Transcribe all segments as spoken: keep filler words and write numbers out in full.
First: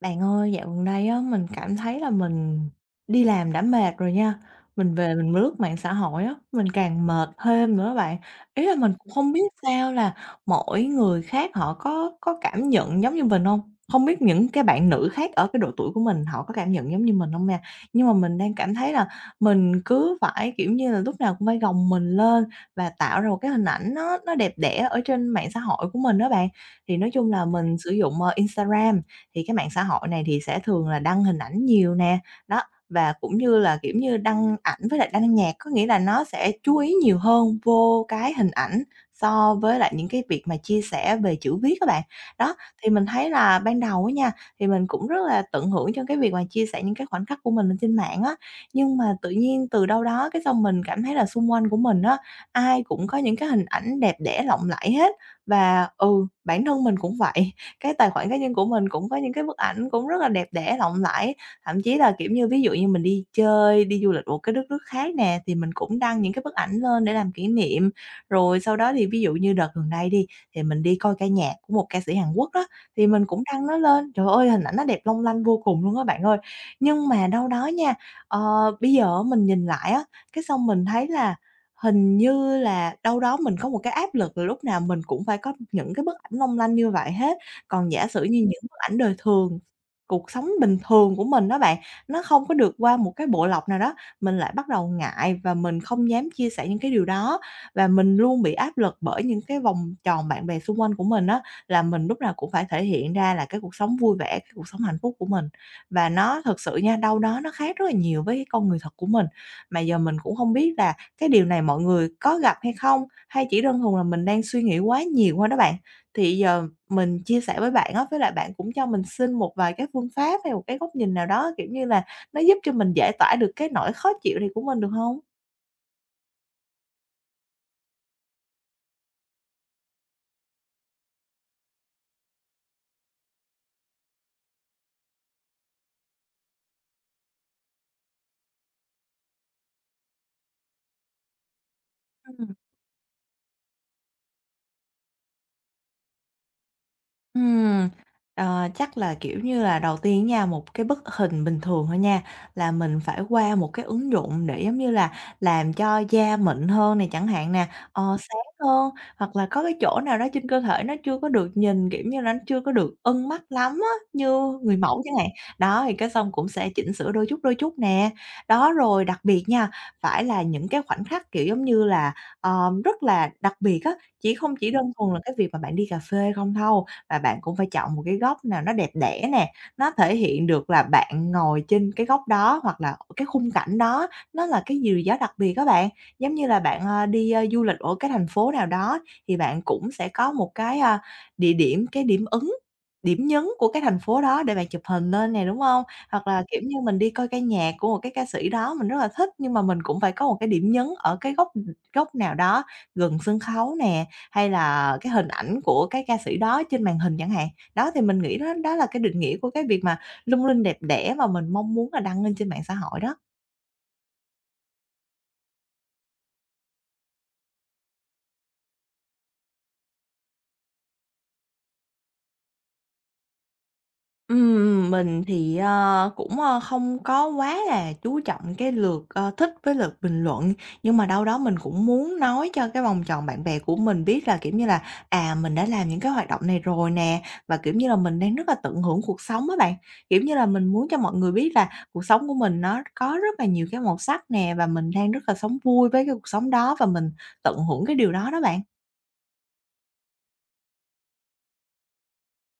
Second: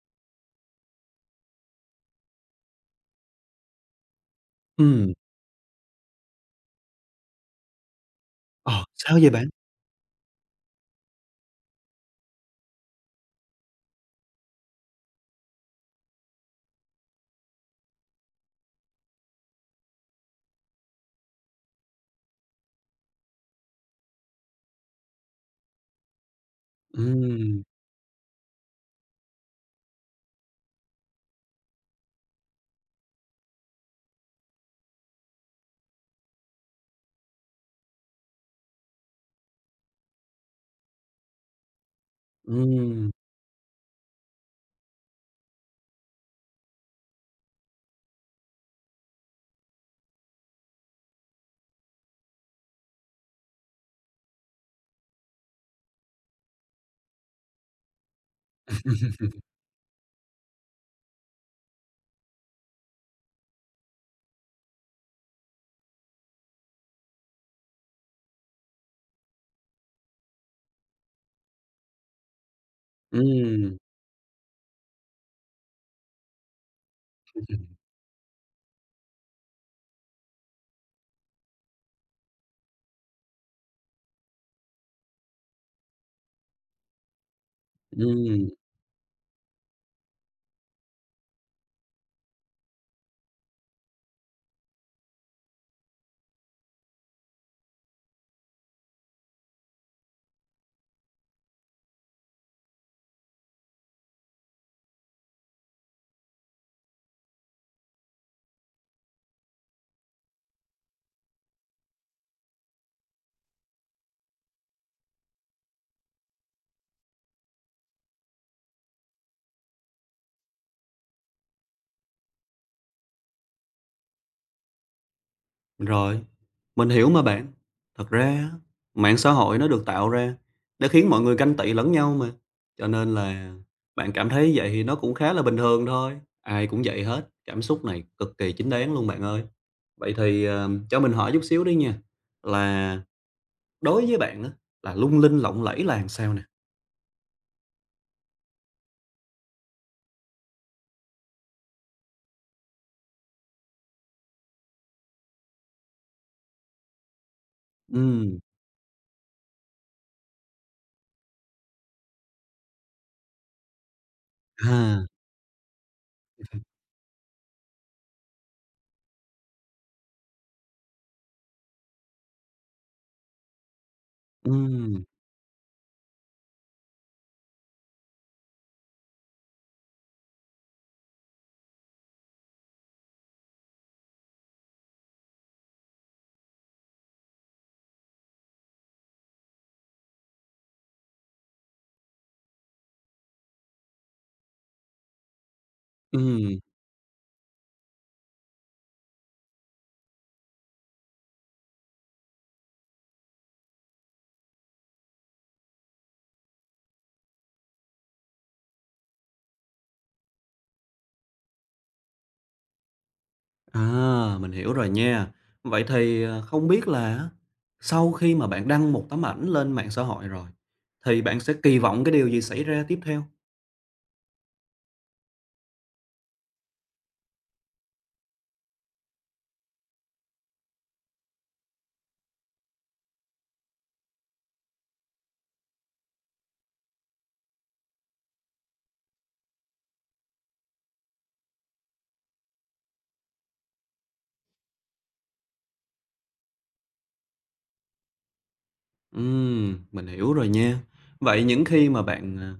Bạn ơi, dạo gần đây á, mình cảm thấy là mình đi làm đã mệt rồi nha, mình Ừm, về mình lướt mạng xã hội á, mình càng mệt thêm nữa bạn. Ý là ờ, mình cũng sao vậy không bạn? biết sao là mỗi người khác họ có có cảm nhận giống như mình không. Không biết những cái bạn nữ khác ở cái độ tuổi của mình họ có cảm nhận giống như mình không nha? Nhưng mà mình đang cảm thấy là mình cứ phải, kiểu như là, lúc nào cũng phải gồng mình lên và tạo ra một cái hình ảnh nó nó đẹp đẽ ở trên mạng xã hội của mình đó bạn. Thì nói chung là Ừm, mình sử dụng, ờ, Instagram thì cái mạng xã hội này thì sẽ thường là đăng hình ảnh nhiều nè, đó, và cũng như là, kiểu như, đăng ảnh với lại đăng nhạc, có nghĩa là nó sẽ chú ý nhiều hơn vô cái hình ảnh so với lại những cái việc mà chia sẻ về chữ viết các bạn. Đó, thì mình ừm, thấy là ban đầu á nha, thì mình cũng rất là tận hưởng cho cái việc mà chia sẻ những cái khoảnh khắc của mình lên trên mạng á, nhưng mà tự nhiên từ đâu đó cái xong mình cảm thấy là xung quanh của mình á, ai cũng có những cái hình ảnh đẹp đẽ lộng lẫy hết và, ừ, bản thân mình cũng vậy, cái tài khoản cá nhân của mình cũng có những cái bức ảnh cũng rất là đẹp đẽ, lộng lẫy. Thậm chí là, kiểu như, ví dụ như mình đi chơi, đi du lịch một cái đất nước khác nè, thì mình cũng đăng những cái bức ảnh lên để làm kỷ niệm. Rồi sau đó thì ví dụ như đợt gần đây đi, thì mình đi coi ca nhạc của một ca sĩ Hàn Quốc đó, thì mình cũng đăng nó ừm, lên. Trời ơi, hình ảnh nó đẹp long lanh vô cùng luôn á bạn ơi. Nhưng mà đâu đó nha, ờ, bây giờ mình nhìn lại á, cái xong mình thấy là hình như là đâu đó mình có một cái áp lực là lúc nào mình cũng phải có những cái bức ảnh long lanh như vậy hết. Còn giả sử như ừm, những bức ảnh đời thường, cuộc sống bình thường của mình đó bạn, nó không có được qua một cái bộ lọc nào đó, mình lại bắt đầu ngại và mình không dám chia sẻ những cái điều đó. Và mình luôn bị áp lực bởi những cái vòng tròn bạn bè xung quanh của mình á, là mình lúc nào cũng phải thể hiện ra là cái cuộc sống vui vẻ, cái cuộc sống hạnh phúc của mình. Và nó thật sự nha, đâu đó nó khác rất là nhiều với cái con người thật của mình. Mà giờ mình cũng không biết là cái điều này mọi người có gặp hay không? Hay chỉ đơn thuần là mình đang suy nghĩ quá nhiều thôi đó bạn? Thì giờ mình chia sẻ với bạn á, với lại bạn cũng cho mình xin một vài cái phương pháp hay một cái góc nhìn nào đó, kiểu như là, nó giúp cho mình giải tỏa được cái nỗi khó chịu này của mình được không? rồi, mình hiểu mà bạn. Thật ra á, mạng xã hội nó được tạo ra để khiến mọi người ganh tị lẫn nhau mà, cho nên là bạn cảm thấy vậy thì nó cũng khá là bình thường thôi, ai cũng vậy hết, cảm xúc này cực kỳ chính đáng luôn bạn ơi. Vậy thì, ờ, cho mình hỏi chút xíu đi nha, Ừm. là đối với bạn á, là lung linh, lộng lẫy là làm sao nè? Ừm, ờ, chắc là, kiểu như là, đầu tiên nha, một cái bức hình bình thường thôi nha, là mình phải qua một cái ứng dụng để, giống như là, làm cho da mịn hơn này chẳng hạn nè, ờ, Ừm, sáng hơn, hoặc là có cái chỗ nào đó trên cơ thể nó chưa có được nhìn, kiểu như là, nó chưa có được ưng mắt lắm á, như người mẫu à, chẳng hạn. Đó, thì cái xong cũng sẽ chỉnh sửa đôi chút, đôi chút nè. Đó, rồi đặc biệt nha, phải là những cái khoảnh khắc, kiểu, giống như là, ờ, rất là đặc biệt á, chỉ không chỉ đơn ừm, thuần là cái việc mà bạn đi cà phê không thâu và bạn cũng phải chọn một cái góc nào nó đẹp đẽ nè, nó thể hiện được là bạn ngồi trên cái góc đó hoặc là cái khung cảnh đó nó là cái gì đó đặc biệt các bạn. Giống như là bạn, ờ, đi, ơ, du lịch ở cái thành phố nào đó thì bạn cũng sẽ có một cái, a, địa điểm, cái điểm ứng điểm nhấn của cái thành phố đó để bạn chụp hình lên nè, đúng không? Hoặc là, ừm. kiểu như, mình đi coi ca nhạc của một cái ca sĩ đó mình rất là thích nhưng mà mình cũng phải có một cái điểm nhấn ở cái góc, góc nào đó gần sân khấu nè, hay là cái hình ảnh của cái ca sĩ đó trên màn hình chẳng hạn. Đó, thì mình nghĩ đó đó là cái định nghĩa của cái việc mà lung linh đẹp đẽ mà mình mong muốn là đăng lên trên mạng xã hội đó. À, mình hiểu rồi nha. Vậy thì, ờ, không biết là sau khi mà bạn đăng một tấm ảnh lên mạng xã hội rồi, thì bạn sẽ kỳ vọng cái điều gì xảy ra tiếp theo? Ừm, mình thì, ơ, cũng, ơ, không có quá là chú trọng cái lượt, ờ, thích với lượt bình luận, nhưng mà đâu đó mình cũng muốn nói cho cái vòng tròn bạn bè của mình biết là, kiểu như là, à, mình đã làm những cái hoạt động này rồi nè, và, kiểu như là, mình đang rất là tận hưởng cuộc sống á bạn. Kiểu như là, mình muốn cho mọi người biết là cuộc sống của mình nó có rất là nhiều cái màu sắc nè, và mình đang rất là sống vui với cái cuộc sống đó và mình tận hưởng cái điều đó đó bạn. Ừm, mình hiểu rồi nha. Vậy những khi mà bạn, ờ,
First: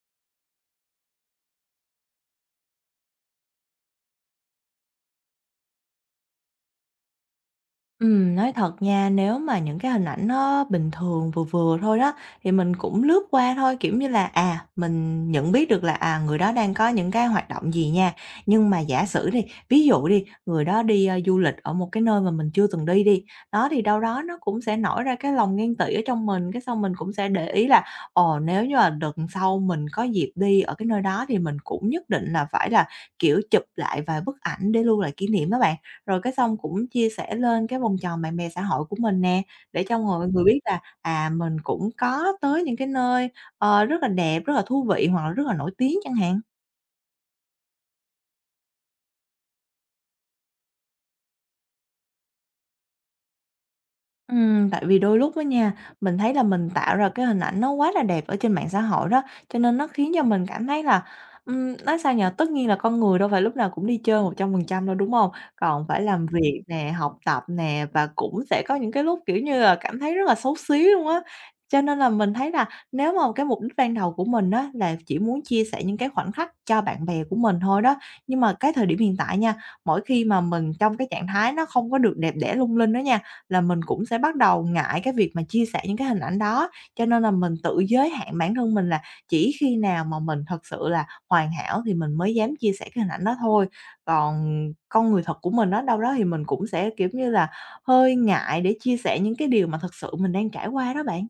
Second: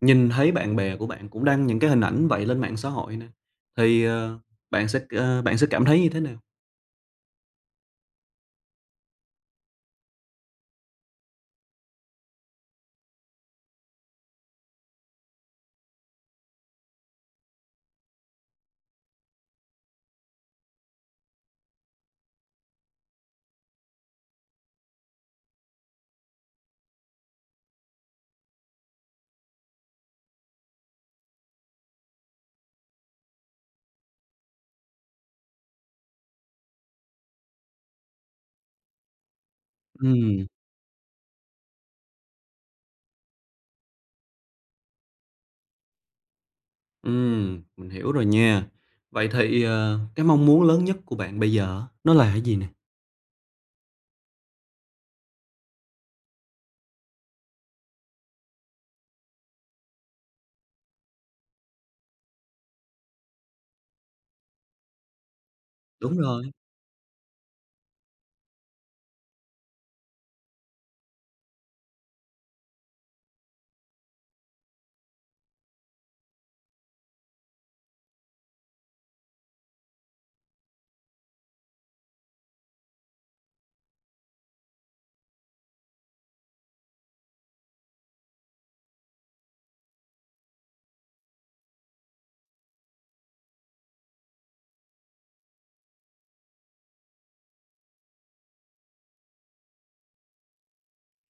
nhìn thấy bạn bè của bạn cũng đăng những cái hình ảnh vậy lên mạng xã hội nè, thì, ờ, bạn sẽ, ờ, bạn sẽ cảm thấy như thế nào? Ừm, nói thật nha, nếu mà những cái hình ảnh nó bình thường vừa vừa thôi đó, thì mình cũng lướt qua thôi, kiểu như là, à, mình nhận biết được là, à, người đó đang có những cái hoạt động gì nha. Nhưng mà giả sử đi, ví dụ đi, người đó đi, a, du lịch ở một cái nơi mà mình chưa từng đi đi, đó, thì đâu đó nó cũng sẽ nổi ra cái lòng ghen tị ở trong mình, cái xong mình cũng sẽ để ý là, ồ, nếu như là đợt sau mình có dịp đi ở cái nơi đó thì mình cũng nhất định là phải là, kiểu, chụp lại vài bức ảnh để lưu lại kỷ niệm á bạn. Rồi cái xong cũng chia sẻ lên cái vòng tròn bạn bè xã hội của mình nè, để cho mọi người Ừm, biết là, à, mình cũng có tới những cái nơi, ờ, rất là đẹp, rất là thú vị hoặc là rất là nổi tiếng chẳng hạn. ừm, mình hiểu rồi nha. Vậy thì, ờ, cái mong muốn lớn nhất của bạn bây giờ nó là cái gì nè? Ừm, tại vì đôi lúc á nha, mình thấy là mình tạo ra cái hình ảnh nó quá là đẹp ở trên mạng xã hội đó, cho nên nó khiến cho mình cảm thấy là, ừm, nói sao nhỉ, tất nhiên là con người đâu phải lúc nào cũng đi chơi một trăm phần trăm đâu, đúng không? Còn phải Đúng làm rồi. việc nè, học tập nè, và cũng sẽ có những cái lúc, kiểu như là, cảm thấy rất là xấu xí luôn á. Cho nên là mình thấy là nếu mà cái mục đích ban đầu của mình á là chỉ muốn chia sẻ những cái khoảnh khắc cho bạn bè của mình thôi đó, nhưng mà cái thời điểm hiện tại nha, mỗi khi mà mình trong cái trạng thái nó không có được đẹp đẽ lung linh đó nha, là mình cũng sẽ bắt đầu ngại cái việc mà chia sẻ những cái hình ảnh đó. Cho nên là mình tự giới hạn bản thân mình là chỉ khi nào mà mình thật sự là hoàn hảo thì mình mới dám chia sẻ cái hình ảnh đó thôi. Còn con người thật của mình đó đâu đó thì mình cũng sẽ, kiểu như là, hơi ngại để chia sẻ những cái điều mà thật sự mình đang trải qua đó bạn.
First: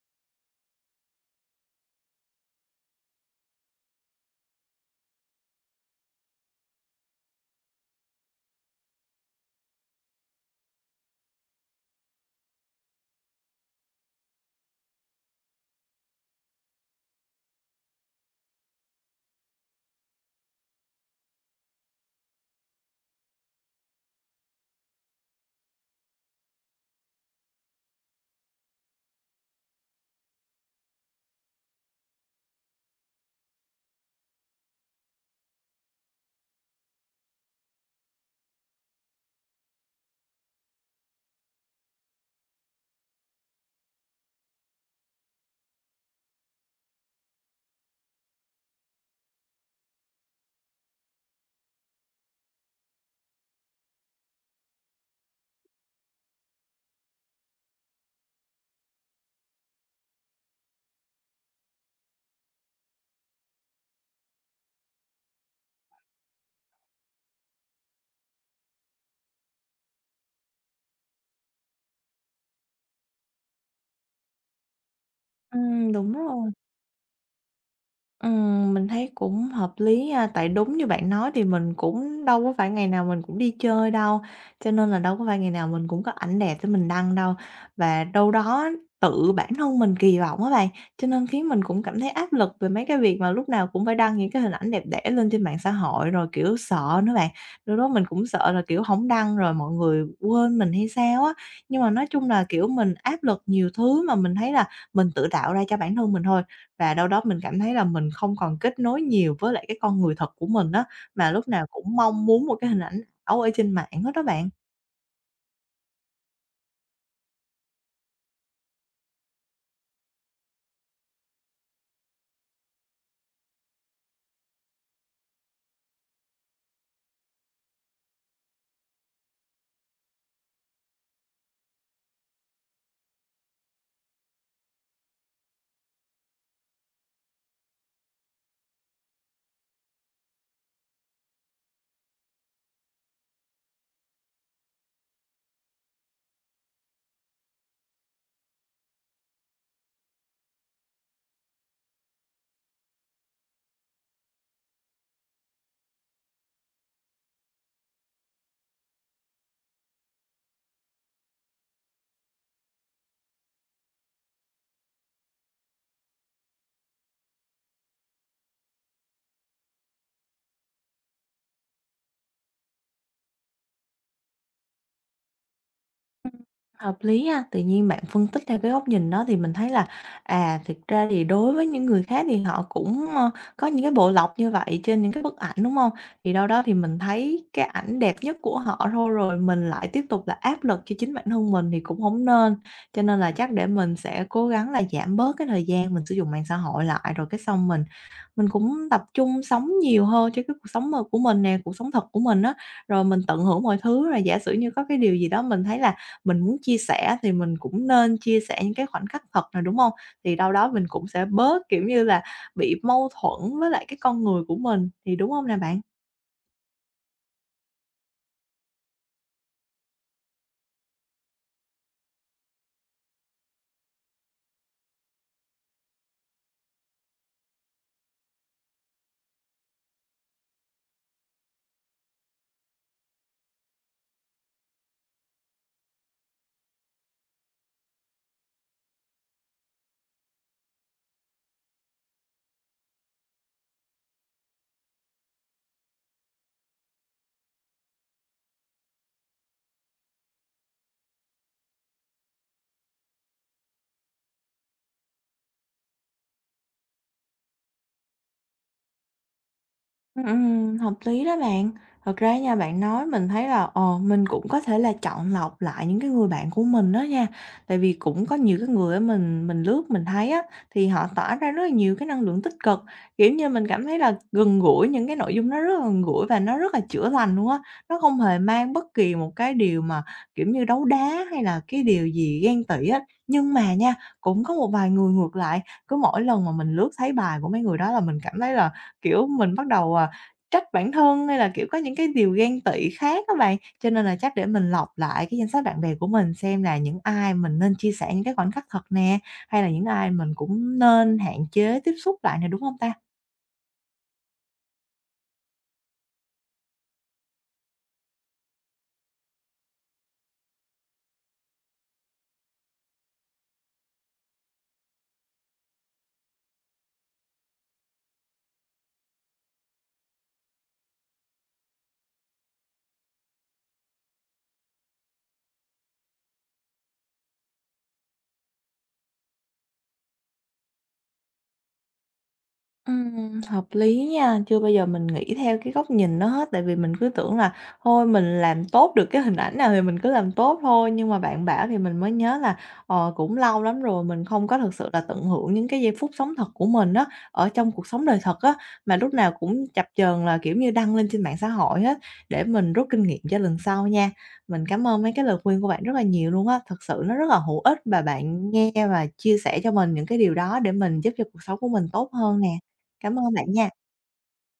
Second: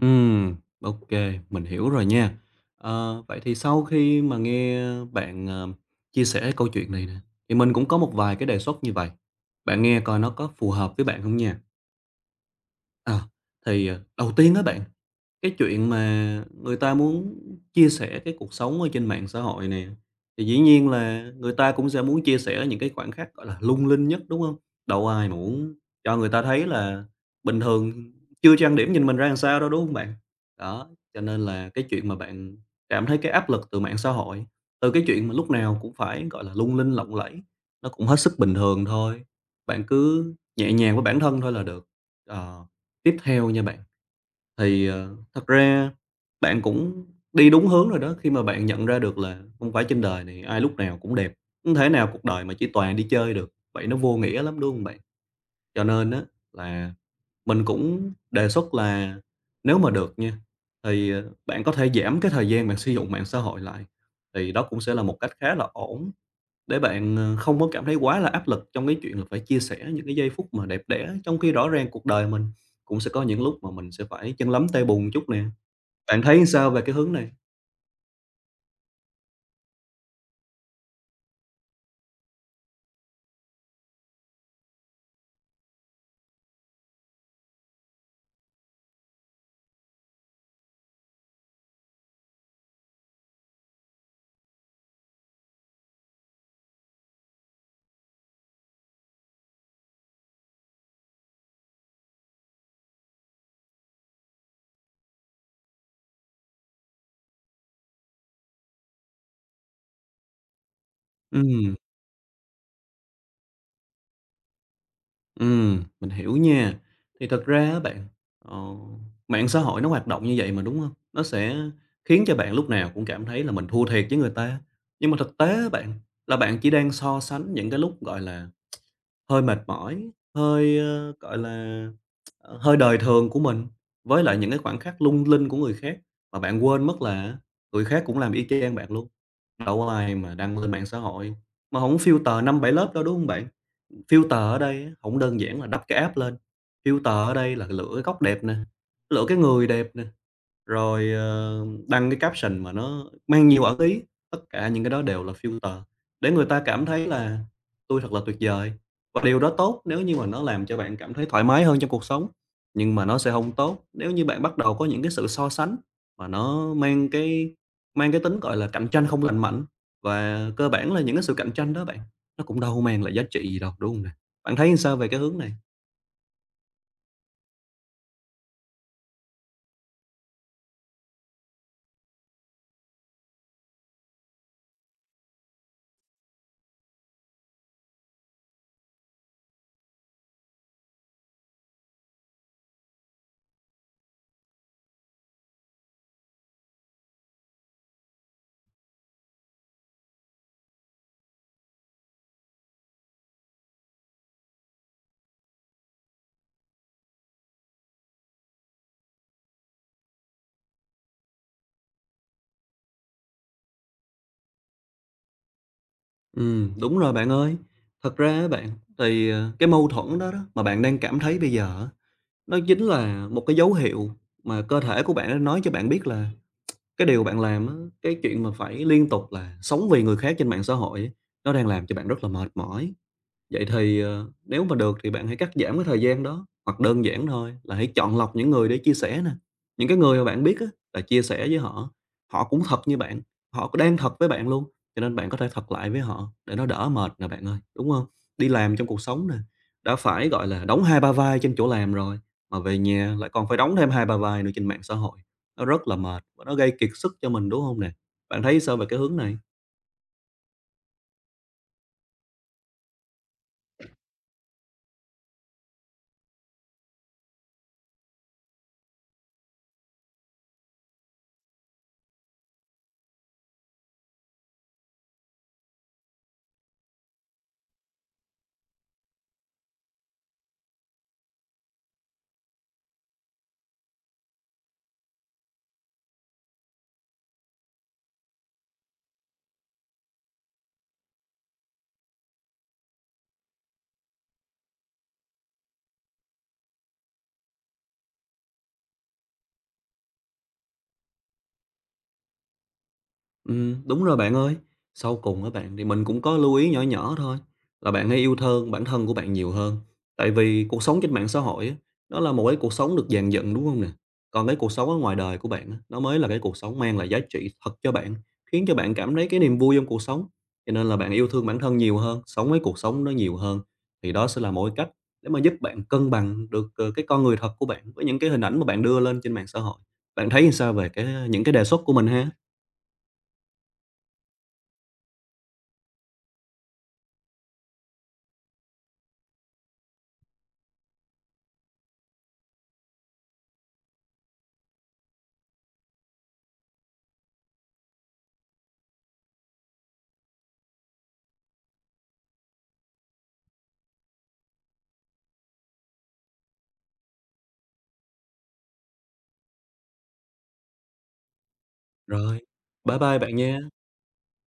Ừm, ok, mình hiểu rồi nha. Ờ, vậy thì sau khi mà nghe bạn, ờ, chia sẻ câu chuyện này nè, thì mình cũng có một vài cái đề xuất như vậy. Bạn nghe coi nó có phù hợp với bạn không nha. À, thì, ờ, đầu tiên á bạn, cái chuyện mà người ta muốn chia sẻ cái cuộc sống ở trên mạng xã hội nè, thì dĩ nhiên là người ta cũng sẽ muốn chia sẻ những cái khoảnh khắc, gọi là, lung linh nhất, đúng không? Đâu ai mà muốn cho người ta thấy là bình thường chưa trang điểm nhìn mình ra làm sao đâu, đúng không bạn? Đó, cho nên là cái chuyện mà bạn cảm thấy cái áp lực từ mạng xã hội, từ cái chuyện mà lúc nào cũng phải, gọi là, lung linh, lộng lẫy, nó cũng hết sức bình thường thôi, bạn cứ nhẹ nhàng với bản thân thôi là được. Ờ, Tiếp theo nha bạn thì, ờ, thật ra bạn cũng đi đúng hướng rồi đó, khi mà bạn nhận ra được là không phải trên đời này ai lúc nào cũng đẹp, hông thể nào cuộc đời mà chỉ toàn đi chơi được, vậy nó vô nghĩa lắm, đúng hông bạn? Cho nên á là mình cũng đề xuất là nếu mà được nha, thì, ờ, bạn có thể giảm cái thời gian bạn sử dụng mạng xã hội lại, thì đó cũng sẽ là một cách khá là ổn để bạn, ờ, không có cảm thấy quá là áp lực trong cái chuyện là phải chia sẻ những cái giây phút mà đẹp đẽ, trong khi rõ ràng cuộc đời mình cũng sẽ có những lúc mà mình sẽ phải chân lấm tay bùn chút nè. Ừm, đúng Bạn thấy rồi. sao về cái hướng này? Ừm, mình thấy cũng hợp lý ha, tại đúng như bạn nói thì mình cũng đâu có phải ngày nào mình cũng đi chơi đâu, cho nên là đâu có phải ngày nào mình cũng có ảnh đẹp để mình đăng đâu. Và đâu đó tự bản thân mình kỳ vọng á bạn, cho nên khiến mình cũng cảm thấy áp lực về mấy cái việc mà lúc nào cũng phải đăng những cái hình ảnh đẹp đẽ lên trên mạng xã hội, rồi, kiểu, sợ nữa bạn. Lúc đó mình cũng sợ là, kiểu, không đăng rồi mọi người quên mình hay sao á. Nhưng mà nói chung là, kiểu, mình áp lực nhiều thứ mà mình thấy là mình tự tạo ra cho bản thân mình thôi, và đâu đó mình cảm thấy là mình không còn kết nối nhiều với lại cái con người thật của mình á, mà lúc nào Ừm. cũng mong muốn một cái hình ảnh ảo ở trên mạng hết đó bạn. Ừm, mình hiểu nha. Thì thật ra á bạn, ờ, mạng xã hội nó hoạt động như vậy mà, đúng không? Nó sẽ khiến cho bạn lúc nào cũng cảm thấy là mình thua thiệt với người ta. Nhưng mà thực tế á bạn, là bạn chỉ đang so sánh những cái lúc, gọi là, hơi mệt mỏi, hơi, ơ, gọi là, ờ, hơi đời thường của mình với lại những cái khoảnh khắc lung linh của người khác, mà bạn quên mất là người khác cũng làm y chang bạn luôn. Đâu có ai mà đăng lên mạng xã hội mà không filter năm bảy lớp đâu, đúng không bạn? Filter ở đây á, hổng đơn giản là đắp cái app lên, filter ở đây là lựa cái góc đẹp nè, lựa cái người đẹp nè, rồi, ờ, đăng cái caption mà nó mang nhiều ẩn ý, tất cả những cái đó đều là filter để người ta cảm thấy là "tôi thật là tuyệt vời." Và điều đó tốt nếu như mà nó làm cho bạn cảm thấy thoải mái hơn trong cuộc sống, nhưng mà nó sẽ không tốt nếu như bạn bắt đầu có những cái sự so sánh mà nó mang cái mang cái tính, gọi là, cạnh tranh không lành mạnh. Và cơ bản là những cái sự cạnh tranh đó bạn, nó cũng đâu mang lại giá trị gì đâu, đúng không nè? Bạn thấy sao về cái hướng này? Hợp lý ha, tự nhiên bạn phân tích theo cái góc nhìn đó thì mình thấy là, à, thực ra thì đối với những người khác thì họ cũng, ơ, có những cái bộ lọc như vậy trên những cái bức ảnh, đúng không? Thì đâu đó thì mình thấy cái ảnh đẹp nhất của họ thôi rồi mình lại tiếp tục là áp lực cho chính bản thân mình thì cũng không nên. Cho nên là chắc để mình sẽ cố gắng là giảm bớt cái thời gian mình sử dụng mạng xã hội lại rồi cái xong mình. Mình cũng tập trung sống nhiều hơn cho cái cuộc sống mà của mình nè, cuộc sống thật của mình á, rồi mình tận hưởng mọi thứ. Rồi giả sử như có cái điều gì đó mình thấy là mình muốn chia sẻ thì mình cũng nên chia sẻ những cái khoảnh khắc thật này đúng không? Thì đâu đó mình cũng sẽ bớt, kiểu như là, bị mâu thuẫn với lại cái con người của mình, thì đúng không nè bạn? Ừ, đúng rồi bạn ơi. Thật ra á bạn, thì, ờ, cái mâu thuẫn đó đó mà bạn đang cảm thấy bây giờ á, nó chính là một cái dấu hiệu mà cơ thể của bạn nó nói cho bạn biết là cái điều bạn làm á, cái chuyện mà phải liên tục là sống vì người khác trên mạng xã hội á, nó đang làm cho bạn rất là mệt mỏi. Vậy thì, ờ, nếu mà được thì bạn hãy cắt giảm cái thời gian đó, hoặc đơn giản thôi là hãy chọn lọc những người để chia sẻ nè. Những cái người mà bạn biết á, là chia sẻ với họ, họ cũng thật như bạn, họ cũng đang thật với bạn luôn, cho nên bạn có thể thật lại với họ để nó đỡ mệt nè bạn ơi, đúng không? Đi làm trong cuộc sống nè, đã phải, gọi là, đóng hai ba vai trên chỗ làm rồi, mà về nhà lại còn phải đóng thêm hai ba vai nữa trên mạng xã hội, nó rất là mệt và nó gây kiệt sức cho mình, đúng không nè? Bạn thấy sao về cái hướng này? Ừm, ừm, hợp lý đó bạn. Thật ra nha, bạn nói mình thấy là, ờ, mình cũng có thể là chọn lọc lại những cái người bạn của mình đó nha. Tại vì cũng có nhiều cái người á mình mình lướt mình thấy á, thì họ tỏa ra rất là nhiều cái năng lượng tích cực, kiểu như, mình cảm thấy là gần gũi, những cái nội dung nó rất là gần gũi và nó rất là chữa lành luôn á. Nó không hề mang bất kỳ một cái điều mà, kiểu như, đấu đá hay là cái điều gì ghen tị á. Nhưng mà nha, cũng có một vài người ngược lại, cứ mỗi lần mà mình lướt thấy bài của mấy người đó là mình cảm thấy là, kiểu, mình bắt đầu, à, trách bản thân hay là, kiểu, có những cái điều ghen tị khác á bạn, cho nên là chắc để mình lọc lại cái danh sách bạn bè của mình xem là những ai mình nên chia sẻ những cái khoảnh khắc thật nè, hay là những ai mình cũng nên hạn chế tiếp xúc lại nè, đúng không ta? Ừm, đúng rồi bạn ơi. Sau cùng á bạn, thì mình cũng có lưu ý nhỏ nhỏ thôi, là bạn hãy yêu thương bản thân của bạn nhiều hơn. Tại vì cuộc sống trên mạng xã hội á, đó là một cái cuộc sống được dàn dựng, đúng không nè? Còn cái cuộc sống ở ngoài đời của bạn á, nó mới là cái cuộc sống mang lại giá trị thật cho bạn, khiến cho bạn cảm thấy cái niềm vui trong cuộc sống. Cho nên là bạn yêu thương bản thân nhiều hơn, sống với cuộc sống nó nhiều hơn, thì đó sẽ là một cái cách để mà giúp bạn cân bằng được, ờ, cái con người thật của bạn với những cái hình ảnh mà bạn đưa lên trên mạng xã hội. Bạn thấy sao về cái những cái đề xuất của mình ha? Ừm, hợp lý nha, chưa bao giờ mình nghĩ theo cái góc nhìn đó hết, tại vì mình cứ tưởng là thôi mình làm tốt được cái hình ảnh nào thì mình cứ làm tốt thôi, nhưng mà bạn bảo thì mình mới nhớ là, ờ, cũng lâu lắm rồi mình không có thực sự là tận hưởng những cái giây phút sống thật của mình đó ở trong cuộc sống đời thật á, mà lúc nào cũng chập chờn là, kiểu như, đăng lên trên mạng xã hội hết, để mình rút kinh nghiệm cho lần sau nha. Mình cảm ơn mấy cái lời khuyên của bạn rất là nhiều luôn á, thực sự nó rất là hữu ích và bạn nghe và chia sẻ cho mình những cái điều đó để mình giúp cho cuộc sống của mình tốt hơn Rồi, nè. bye Cảm bye ơn bạn bạn nha. nha.